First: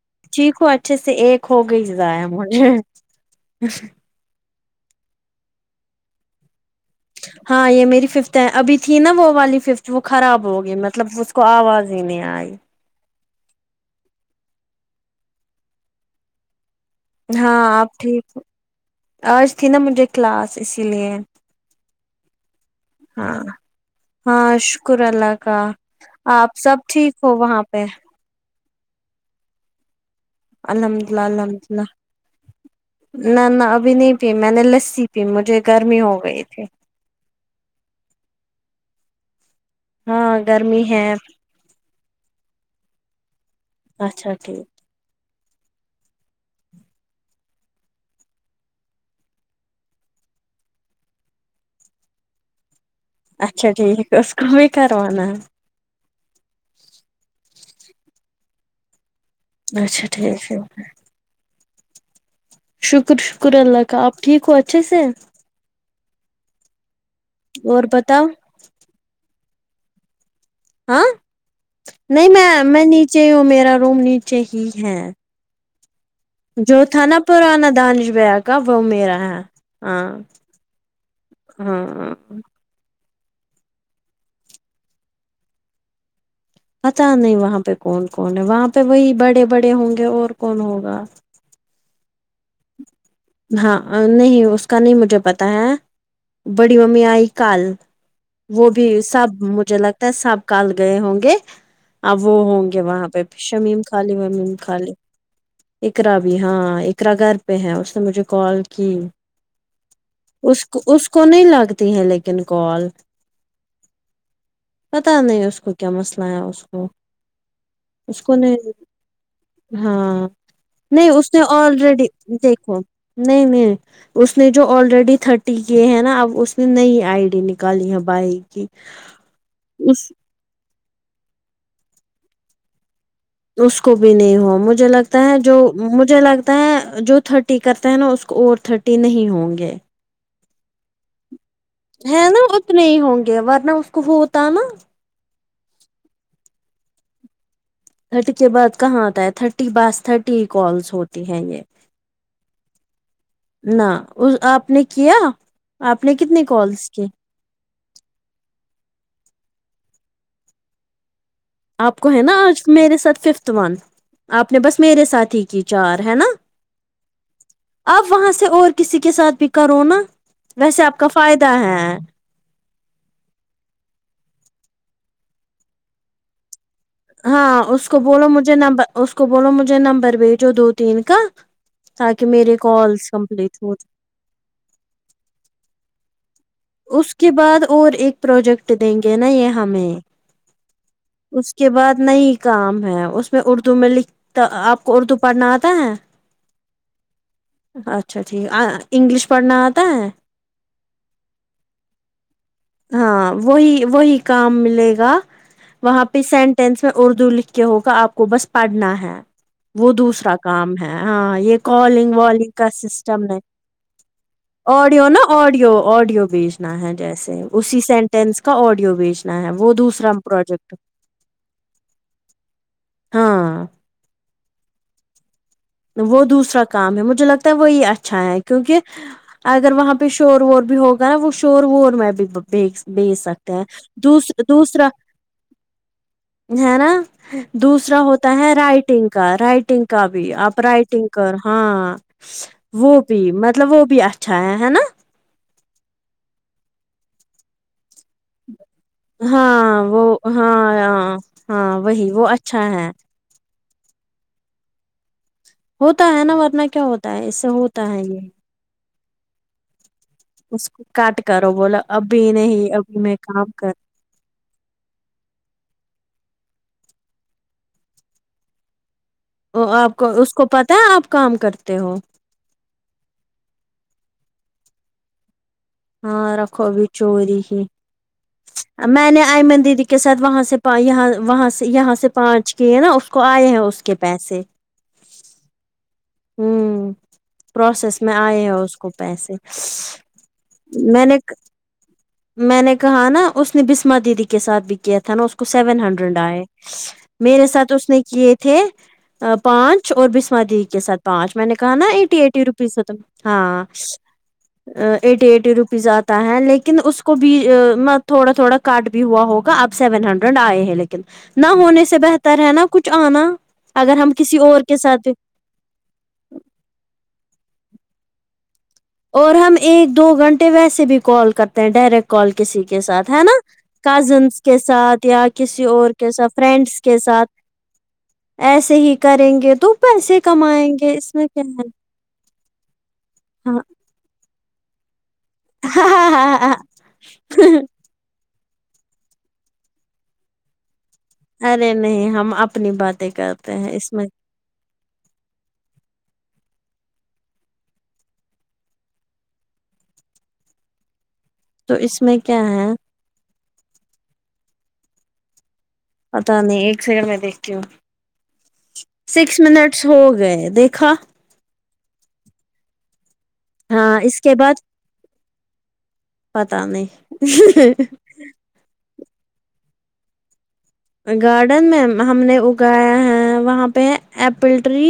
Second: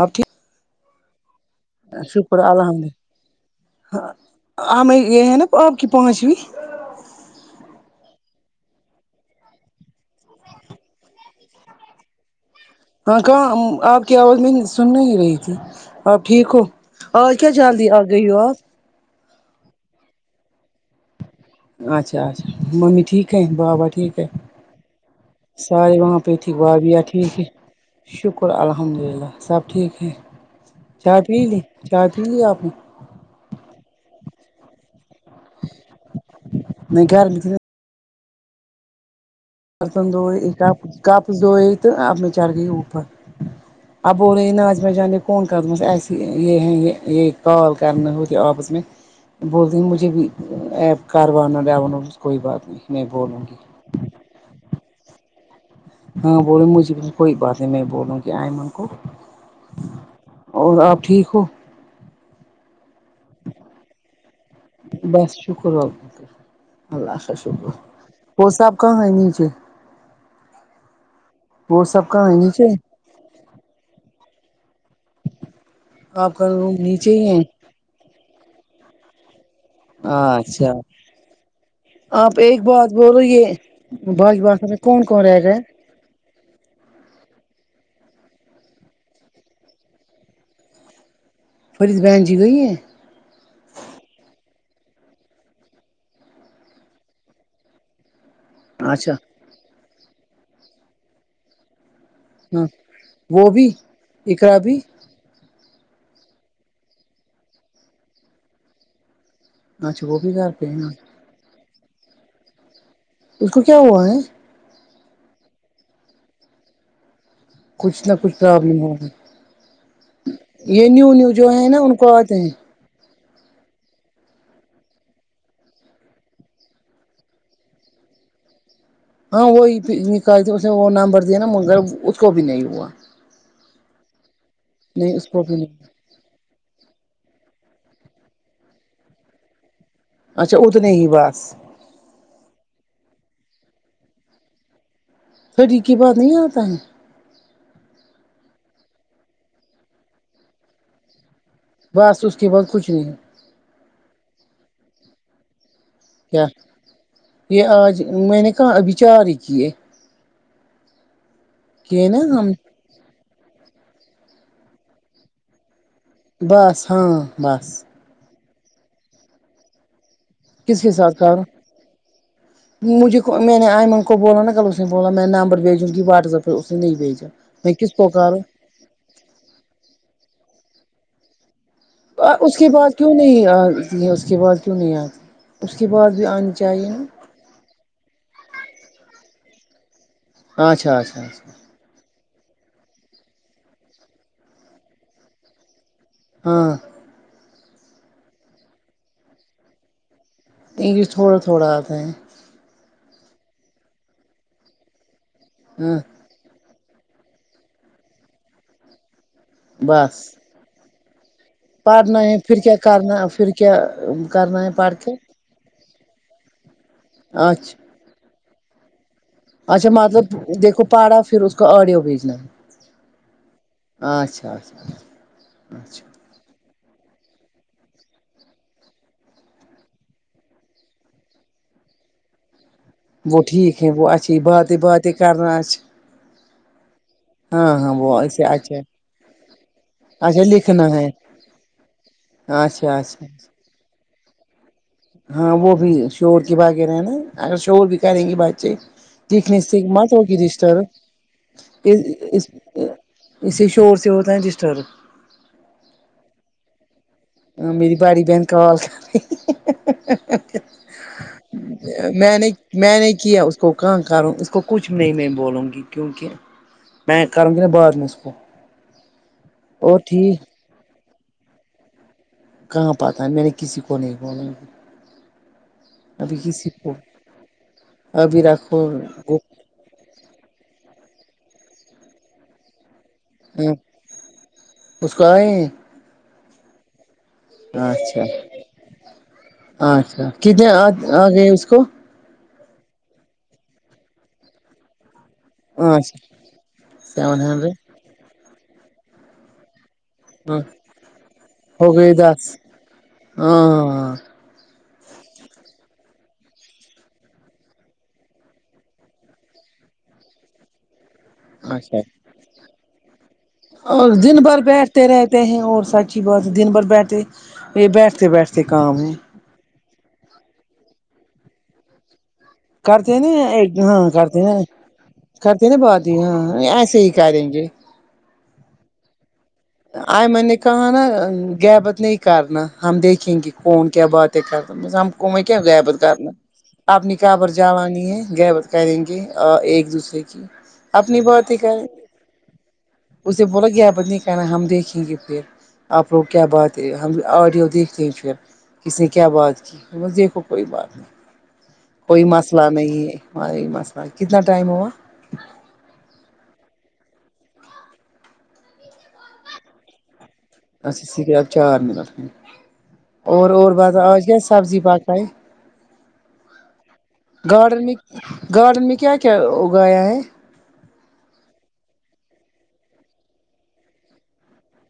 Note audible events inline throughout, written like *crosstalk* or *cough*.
آپ ٹھیک ٹھیک ہوں اچھے سے ایک ہو گئی ضائع شکر مجھے ہم یہ ہے نا آپ کی پانچویں ہاں یہ میری ففت ہے ابھی تھی نا وہ والی ففتھ وہ خراب ہو گئی مطلب اس کو آواز ہی نہیں آئی ہاں کہاں آپ کی آواز میں سن نہیں رہی تھی آپ ٹھیک ہو اور کیا ہاں جلدی آپ آ گئی ٹھیک ہو آپ آج تھی نا مجھے کلاس اسی لیے اچھا اچھا ممی ٹھیک ہاں ہے بابا ٹھیک ہے ہاں شکر اللہ کا سارے وہاں بیٹھیک آپ سب بابھیا ٹھیک ہو ہے وہاں پہ شکر الحمد للہ سب ٹھیک ہے الحمد للہ چائے پی لی الحمد للہ چائے پی لی آپ نے نہ نہ ابھی نہیں پی میں نے لسی پی مجھے گرمی ہو گئی تھی *unintelligible* برتن ہاں دئےپ کپ گرمی ہے کپ دئے تو آپ میں چڑ گئی اوپر اب اچھا رہ ٹھیک ناج م جانے کون کردم ای یہ یہ کال کرنا ہوت یہ آپس میں بول د ہیں مجھے بھی ایپ کاروانا ڈوان کوئی بات نہیں میں بولوں گی اچھا ٹھیک اس کہ بھی کر ونان ہے ہاں بولو مجھے کوئی بات نہیں میں بولوں گی ایمن کو اچھا ٹھیک ہے اور آپ ٹھیک ہو شکر شکر اللہ کا آپ ٹھیک ہوا بس شکر ولہ اللہ کا شکر اور بتاؤ وہ صاحب کہاں ہے نیچے ہاں وہ سب نہیں کہاں ہے میں میں نیچے ہی ہوں میرا روم نیچے ہی ہے آپ کا روم جو تھا نیچے نا ہی ہے پرانا دانش بھیا کا وہ میرا ہے ہاں اچھا ہاں ہاں آپ ایک بات بولو یہ باج باسا میں کون کون رہ گا ہے پتا نہیں وہاں پہ کون کون ہے وہاں پہ وہی بڑے بڑے ہوں گے اور کون ہوگا فرید بہن جی گئی ہے ہاں نہیں اس کا نہیں مجھے پتا ہے بڑی ممی آئی کال وہ بھی اچھا سب مجھے لگتا ہے سب کال گئے ہوں گے اب وہ ہاں ہوں گے وہاں پہ وہ بھی شمیم خالی ومیم اقرا بھی خالی اقرا بھی ہاں اقرا گھر پہ ہیں اس نے مجھے کال کی اچھا وہ بھی گھر اس پہ کو ہے اس کو نہیں لگتی ہیں لیکن کال اس کو کیا ہوا ہے پتا نہیں اس کو کیا مسئلہ ہے اس کو کچھ نہ اس کو کچھ نہیں پرابلم ہوگا ہاں یہ نیو نہیں نیو اس نے جو ہے نا ان آلریڈی کو آتے ہیں دیکھو نہیں نہیں اس نے جو آلریڈی تھرٹی کیے ہیں نا اب اس نے نئی آئی ڈی نکالی ہے بائی کی ہاں وہی اس نکالتی اس نے وہ نام بھر دیا نا مگر اس کو بھی نہیں ہوا اس کو بھی نہیں ہو مجھے نہیں لگتا اس ہے کو جو بھی نہیں مجھے لگتا ہے جو تھرٹی کرتے ہیں نا اس کو اور تھرٹی نہیں ہوں گے اچھا اتنے ہی بس ہے نا اتنے ہی ہوں گے ورنہ اس کو ہوتا نا پری کی بات نہیں آتا ہے تھرٹی کے بعد کہاں آتا ہے تھرٹی بس تھرٹی کالس ہوتی ہے یہ بس اس کے بعد کچھ نہیں ہے نہ آپ نے کیا آپ نے کتنی کیا کالس کی یہ آج میں نے کہا اب چار ہی کیے آپ کیے کو ہے نا ہم آج میرے ساتھ ففتھ ون آپ نے بس میرے ساتھ ہی کی چار ہے نا بس ہاں بس اب وہاں سے اور کسی کے ساتھ بھی کرو نا کس ویسے کے آپ کا ساتھ کرو فائدہ ہے مجھے میں نے آئمن کو بولا نا کل اس نے بولا میں نمبر بھیجوں گی واٹس ایپ اس نے نہیں بھیجا ہاں میں اس کس کو پر بولو کرو مجھے نمبر اس کو بولو مجھے نمبر بھیجو دو تین کا تاکہ میرے اس کے بعد کالس کیوں نہیں کمپلیٹ ہو آتی ہے اس کے بعد کیوں نہیں آتی اس کے بعد بھی آ چائین اس کے بعد اور ایک پروجیکٹ دیں گے نا یہ ہمیں اچھا اچھا اچھا اس کے بعد نہیں کام ہے اس میں اردو میں لکھتا آپ کو اردو پڑھنا آتا ہے ہاں اچھا ٹھیک انگلش پڑھنا آتا ہے انگلش تھوڑا تھوڑا آتے ہیں ہاں وہی وہی کام ملے گا ہاں وہاں پہ سینٹ ٹینس میں اردو لکھ کے ہوگا آپ کو بس پڑھنا ہے وہ بس دوسرا کام ہے ہاں یہ کالنگ پڑھنا ہے والالنگ پھر کا کیا سسٹم کرنا ہے پھر کیا کرنا ہے پڑھ آڈیو کے نا آڈیو آڈیو بھیجنا ہے جیسے اسی اچھا سینٹینس کا آڈیو بھیجنا ہے وہ اچھا دوسرا مطلب پروجیکٹ دیکھو پاڑھا پھر اس کو آڈیو بھیجنا ہاں اچھا اچھا اچھا وہ دوسرا کام ہے مجھے لگتا ہے وہی اچھا ہے کیونکہ اگر وہاں پہ شور وور بھی ہوگ نا وہ شور وور اور میں بیچ وہ سکتے ہیں ٹھیک ہے وہ دوس اچھی باتیں دوسرا باتیں کرنا اچھا ہے نا ہاں ہاں دوسرا وہ ہوتا ایسے ہے اچھا رائٹنگ کا رائٹنگ کا بھی اچھا آپ لکھنا ہے رائٹنگ کر ہاں اچھا اچھ جی مطلب وہ بھی اچھا ہے ہے نا ہاں وہ بھی شور کی بغیر ہے نا اگر شور بھی کریں گے باچے دیکھنے سے ہاں وہ مت ہوگی ہاں رسٹر ہاں ہاں وہی وہ اس اچھا ہے اسے شور سے ہوتا ہے ڈسٹرب ہوتا ہے نا ورنہ کیا ہوتا ہے اس سے ہمم ہوتا میری ہے باڑی یہ بہن کال کری اس کو کاٹ کرو بولا ابھی میں نے نہیں میں ابھی نے کیا کام اس کو کر کہاں کروں اس کو کچھ نہیں میں بولوں گی کیونکہ میں کروں گا بعد میں اس کو وہ آپ اور کو اس ٹھیک کو پتا ہے آپ کام کرتے ہو کہاں پتا ہے میں نے کسی کو نہیں بولا ہاں ابھی کسی رکھوبھی کو چوری ہی ابھی رکھو میں نے ایمن دیدی کے ساتھ وہاں سے پ یہاں وہاں سے یہاں سے پانچ کیے نا اس کو آئے ہیں اس کے پیسے اس کو اے ہے ہوں پروسیس میں اچھا آئے ہیں اس کو پیسے اچھا کتنے میں نے آ گئے اس کو میں نے کہا نا اس نے بسما دیدی کے ساتھ بھی کیا تھا نا اس کو سیون اچھا ہنڈریڈ آئے سیون میرے ساتھ ہنڈریڈ اس نے کیے تھے پانچ اور بس بسمہ ہاں دیدی کے ساتھ پانچ میں نے کہا نا ہو گئے ایٹی ایٹی دس روپیز ہوتا ہاں ایٹی ایٹی روپیز آتا ہے لیکن اس کو بھی ا مت تھوڑا تھوڑا کاٹ بھی ہوا ہوگا اب سیون ہنڈریڈ آئے ہیں لیکن نہ ہونے سے اچھا بہتر ہے نا کچھ آنا اگر اور ہم دن کسی بھر اور کے بیٹھتے ساتھ رہ تے ہیں اور سچ ہی بات دن بھر بیٹھے بیٹھتے بیٹھتے کام ہے ہم ایک دو گھنٹے ویسے بھی کال کرتے ہیں ڈائریکٹ کال کسی کے ساتھ کرتے ہے نا ایک ہاں کزنس کرتے کے نا ساتھ یا کسی اور کے ساتھ فرینڈس کے ساتھ یہ ایسے ہی کریں گے تو پیسے آئمن نے کمائیں کہا گے نا اس میں کیا گیبت نہیں کرنا ہم دیکھیں گے ہے کون کیا باتیں کرنا ہم کو میں کیا غیبت کرنا ہاں اپنی قبر جوانی ہے گیبت کریں گے ایک دوسرے کی اپنی باتیں ارے کر نہیں ہم اپنی باتیں اسے کرتے بولا ہیں اس میں غیبت نی کہ نا ہم دیکھیں گے پھر آپ لوگ کیا بات ہے ہم آڈیو دیکھتے ہیں پھر کس نے کیا بات کی دیکھو کوئی بات نہیں تو اس میں کوئی کیا مسئلہ ہے نہیں ہے وہی مسئلہ کتنا ٹائم ہوا پتا نہیں ایک سیکنڈ میں دیکھتی ہوں سکس منٹس ہو گئے دیکھ اچھا صرف چار منٹ اور بس ہاں اس آج کے کیا بعد سبزی پکائ پتا نہیں گارڈن میں گارڈن میں کیا کیا اگایا ہے گارڈن میں ہم نے اگایا ہے وہاں پہ ایپل ٹری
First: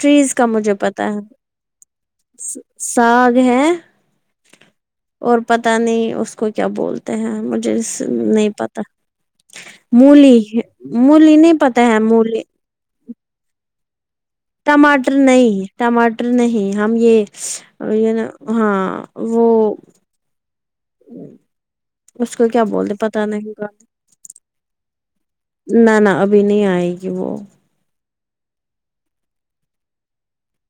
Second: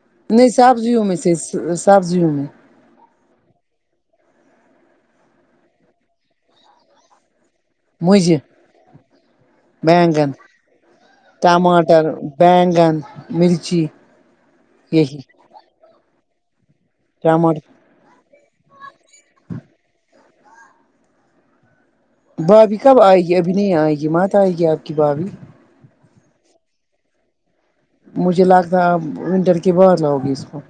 ٹریز کا نہیں مجھے سبزیوں پتا میں سے ہے سبزیوں میں ساگ ہے اور پتا نہیں اس کو کیا بولتے تے ہیں مجھے اس مجھے نہیں پتا بینگن مولی مولی نہیں پتا ہے ٹماٹر مولی بینگن مرچی ٹماٹر یہی نہیں ٹماٹر نہیں ہم یہ ٹماٹر یہ نا ہاں وہ اس کو کیا بھابھی بولتے کب آئے پتا گی ابھی نہیں آئے گی مات آئے گی آپ کی بھابھی نہ نہ ابھی نہیں آئے گی وہ مجھے لگتا ہے اپ انٹر کے بعد لاؤ گی اس کو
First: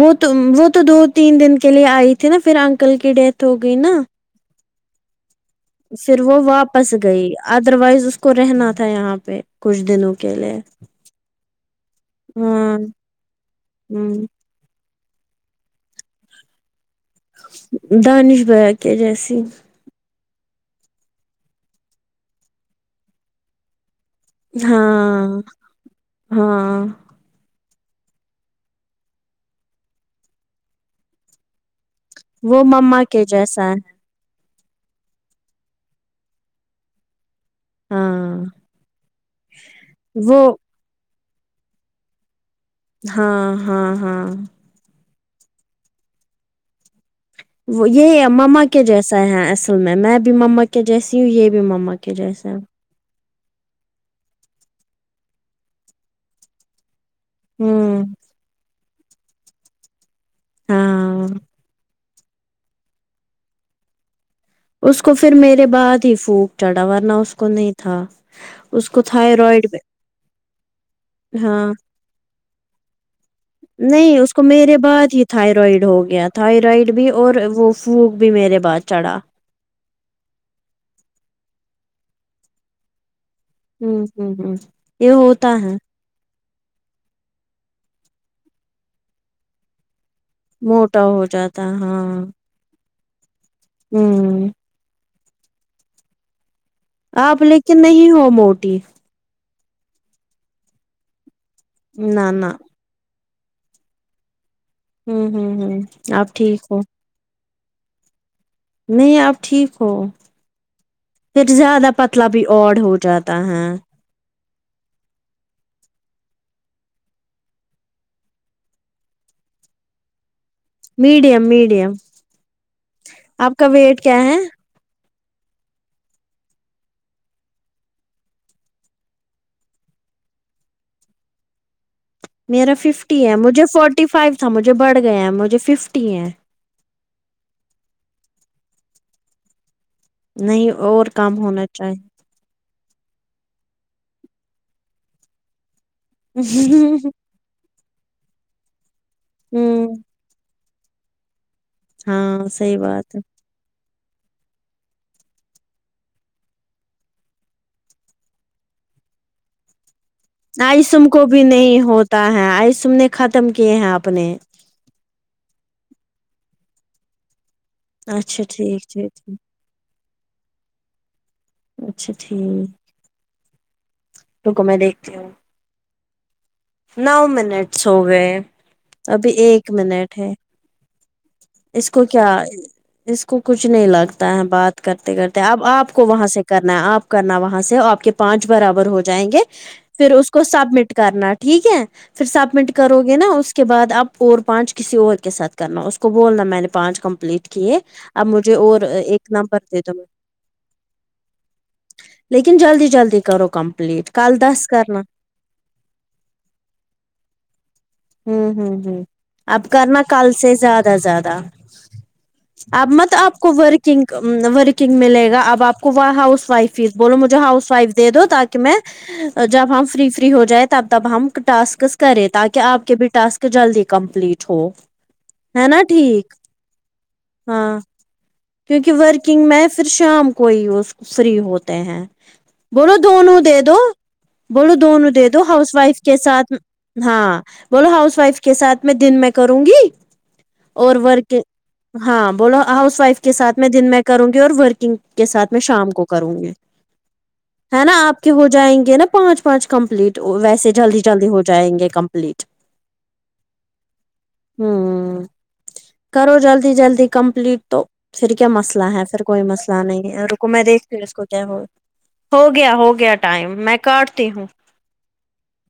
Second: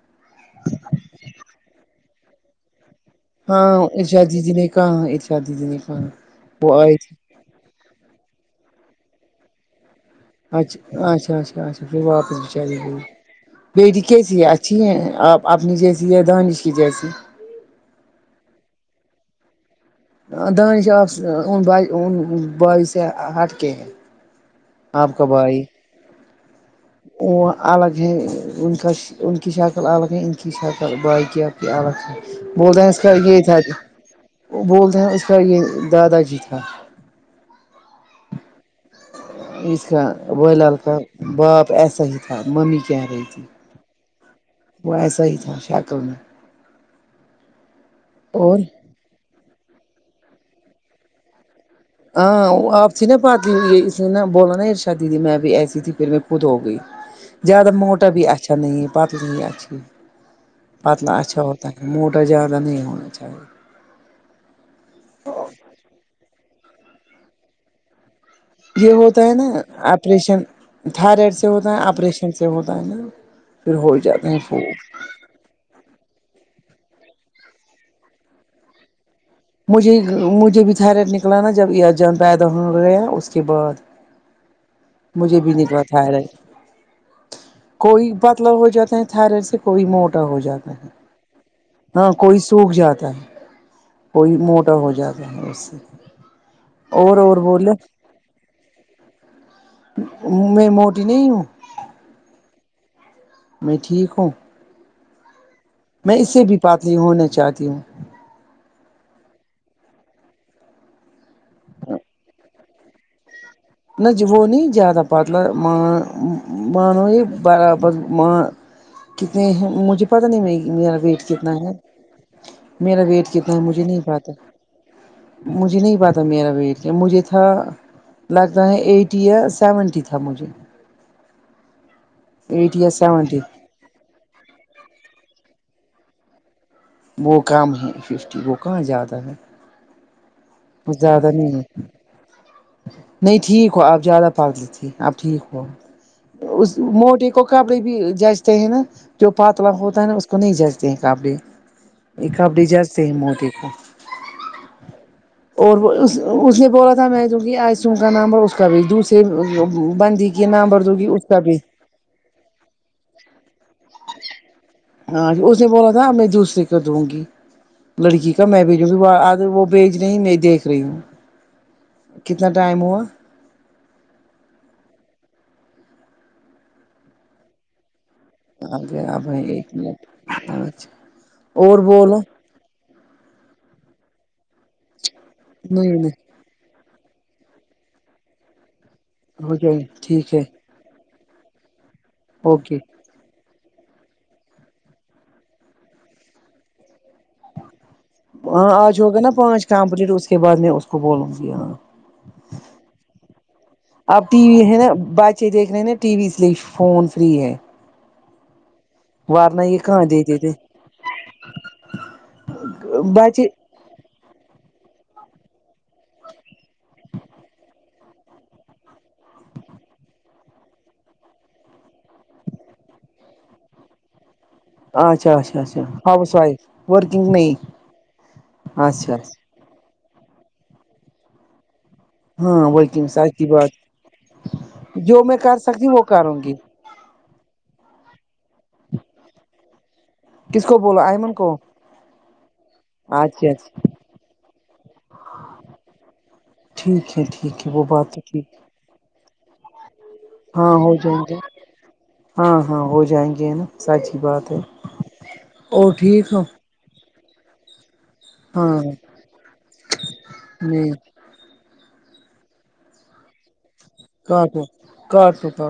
وہ تو وہ تو دو تین دن کے لیے آئی تھی نہ پھر انکل کی ڈیتھ ہو ہاں گئی نا ارشاد دیدی نے کہاں ارشاد دیدی نے کہا پھر وہ واپس آئے تھے گئی ادر وائز اس کو رہنا تھا یہاں پہ کچھ دنوں کے لیے اچھا اچھا اچھا اچھا کوئی بات نہیں چل ہاں گی بیٹی ہوں کیسی ہے اچھی ہے آپ اپنی جیسی ہے دانش کی جیسی دانش بھائی کے جیسی دانش آپ سے بھائی سے ہٹکے ہے آپ کا ہاں بھائی ہاں وہ الگ ہیں انکی کی شکل الگ ان کی شک بھائی کی آپکے الگ وہ بولتے ہیں اس مما کا کے یہی تھا جیسا ہے وہ بولتے ہیں اس کا یہی دادا جی تھا ہاں اس کا وہ لڑکا باپ ایسا ہی تھا ممی کہہ رہی تھی ہاں ہاں ہاں وہ ایسا ہی تھا شکل میں وہ یہ ہے اور ممما کے جیسا ہے اصل میں میں بھی ممما کے جیسی ہوں یہ بھی ممما ہاں آپ س نا پات اسے نہ بولا نہ شادی میں بھی ایسی تھی پھر میں خود ہو گئی زیادہ ہوں موٹا بھی اچھا نہیں پتلی ہی اچھی ہے پتلے ہاں اچھا ہوتا تو زیادہ نہیں ہونا چاہیے اس کو پھر میرے بعد ہی فلو چڑھا ورنا اس کو نہیں تھا اس یہ کو ہوتا ہے نہ تھائرائڈ آپریشن تھائرائڈ سے ہاں ہوتا ہے آپریشن سے ہوتا ہے نہ نہیں اس کو میرے بعد ہی تھائرائڈ ہو گیا تھائرائڈ بھی اور وہ فلو بھی میرے بعد چڑھا مجھے مجھے بھی تھائریائڈ نکلا نہ جب یہ ازاں پیدا ہو اس کے بعد ھممم ھمم ھمم مجھے بھی نکلا تھائرائڈ کوئی پتلا ہو جاتا ہے تھائرائڈ سے کوئی موٹا ہو جاتا موٹا ہو جاتا ہاں اور کوی سوکھ جاتا ہے کوئی ہوں موٹا ہو جاتا ہے اس سے اور اور آپ بولے لیکن نہیں ہو موٹی میں موٹی نہیں ہوں نہ نہ میں ٹھیک ہوں ہوں ہوں ہوں میں آپ اسے بھی ٹھیک ہو پاتلی ہونا چاہتی ہوں نہیں آپ ٹھیک ہو پھر زیادہ پتلا بھی اڈ ہو جاتا ہے نہ جی وہ نہیں زیادہ پتلا مان یہ برابر م کتنے مجھے پتا نہیں میری میرا ویٹ میڈیم کتنا ہے میڈیم میرا ویٹ آپ کتنا ہے کا مجھے نہیں ویٹ کیا پاتا ہے مجھے نہیں پاتا میرا ویٹ کیا مجھے تھا لگتا ہے ایٹی یا سیونٹی تھا مجھے میرا ایٹی یا ففٹی ہے سیونٹی مجھے فورٹی فائیو تھا مجھے بڑھ گیا ہے مجھے ففٹی ہے وہ کم ہے ففٹی وہ کہاں زیادہ ہے نہیں اور زیادہ کم نہیں ہے ہونا چاہیے نہیں ٹھیک ہو آپ زیادہ پتلی ھی آپ ٹھیک ہو اس موٹے کو کپڑے بھی جچتے ہیں نا جو پاتلا ہوں ہوتا ہے نا اس کو نہیں جج کپڑے آپ ایک ہاں آپ ڈی صحیح جاتے ہیں بات ہے مودی کو اور اس اس نے بولا تھا میں دوں گی آسم کا نام پر اس کا بھی دوسرے بندی کے نمبر دوں گی آئیسم کو اس کا بھی نہیں ہوتا ہے آئیسم نے ختم کیے ہیں اپنے ہاں اس نے بولا تھا میں دوسرے کو دوں گی لڑکی اچھا کا میں بھی ٹھیک جو ٹھیک اگر وہ بھیج رہی میں دیکھ رہی ہوں اچھا کتنا ٹھیک ٹائم ہوا روکو میں دیکھتی ہوں نو منٹس ہو گئے آگیا آپ کا ایک منٹ اچھا اور اس کو بولو کیا اس کو کچھ نہیں لگتا ہے بات کرتے کرتے اب نہیں آپ کو وہاں نہیں سے کرنا ہے آپ کرنا وہاں سے آپ کے پانچ برابر ہو جائیں گے ہو جائے پھر اس ٹھیک ہے کو سبمٹ کرنا ٹھیک ہے پھر سبمنٹ اوکے کرو گے نا اس کے بعد آپ اور پانچ کسی اور کے ساتھ کرنا اس کو بولنا میں نے پانچ کمپلیٹ کیے اب مجھے ہاں اور آج ہوگا نا ایک نمبر پانچ دے دو کمپلیٹ اس کے بعد میں اس کو بولوں گی ہاں لیکن جلدی جلدی کرو کمپلیٹ اب کل ٹی وی دس ہے نا کرنا بچے دیکھ رہے ن ٹی وی اس لیے فون فری ہے ہوں ہوں ہوں ورنہ اب یہ کرنا کہاں کل دیتے تھے سے زیادہ زیادہ اب مت آپ بچے کو ورک نگ ورکنگ ملےگا اب آپ کو ہاؤس وائف ف بولو مجھے ہاؤس وائف دے دو تاکہ میں جب ہم فری فری ہو جائے تب تب ہم ٹاسکس کریں تاکہ آپ کے بھی ٹاسک جلدی کمپلیٹ چھو اچھا اچھا ہے نا اچھا ہاؤس ٹھیک وائف ورکنگ نہیں ہاں کیونکہ اچھا ورکنگ اچھا میں پھر شام کو ہی اس فری ہوتے ہیں ہاں بولو ورکنگ سچ دونوں کی دے بات دو بولو دونوں جو دے میں دو کر ہاؤس سکتی وائف وہ کے کروں ساتھ گی ہاں بولو ہاؤس وائف کے ساتھ میں دن میں کروں گی کس کو اور بولو ایئمن ورک کو ہاں بولو ہاؤس وائف کے اچھا ساتھ میں اچھا دن میں کروں گی اور ورکنگ کے ساتھ میں شام کو کروں گی ٹھیک ہے ٹھیک وہ ہے نا بات آپ تو کے ٹھیک ہو جائیں گے نا پانچ پانچ کمپلیٹ ویسے ہاں جلدی جائیں جلدی گے ہو جائیں گے کمپلیٹ ہاں ہاں ہو جائیں گے نا سچی بات ہے ہوں اور ٹھیک کرو ہو جلدی جلدی کمپلیٹ تو پھر کیا ہاں مسئلہ ہے پھر کوئی مسئلہ نہیں ہے رکو میں دیکھ نہیں کے اس کو کیا ہو ہو گیا ہو گیا ٹائم میں کاٹتی ہوں کاٹو کاٹو کاٹو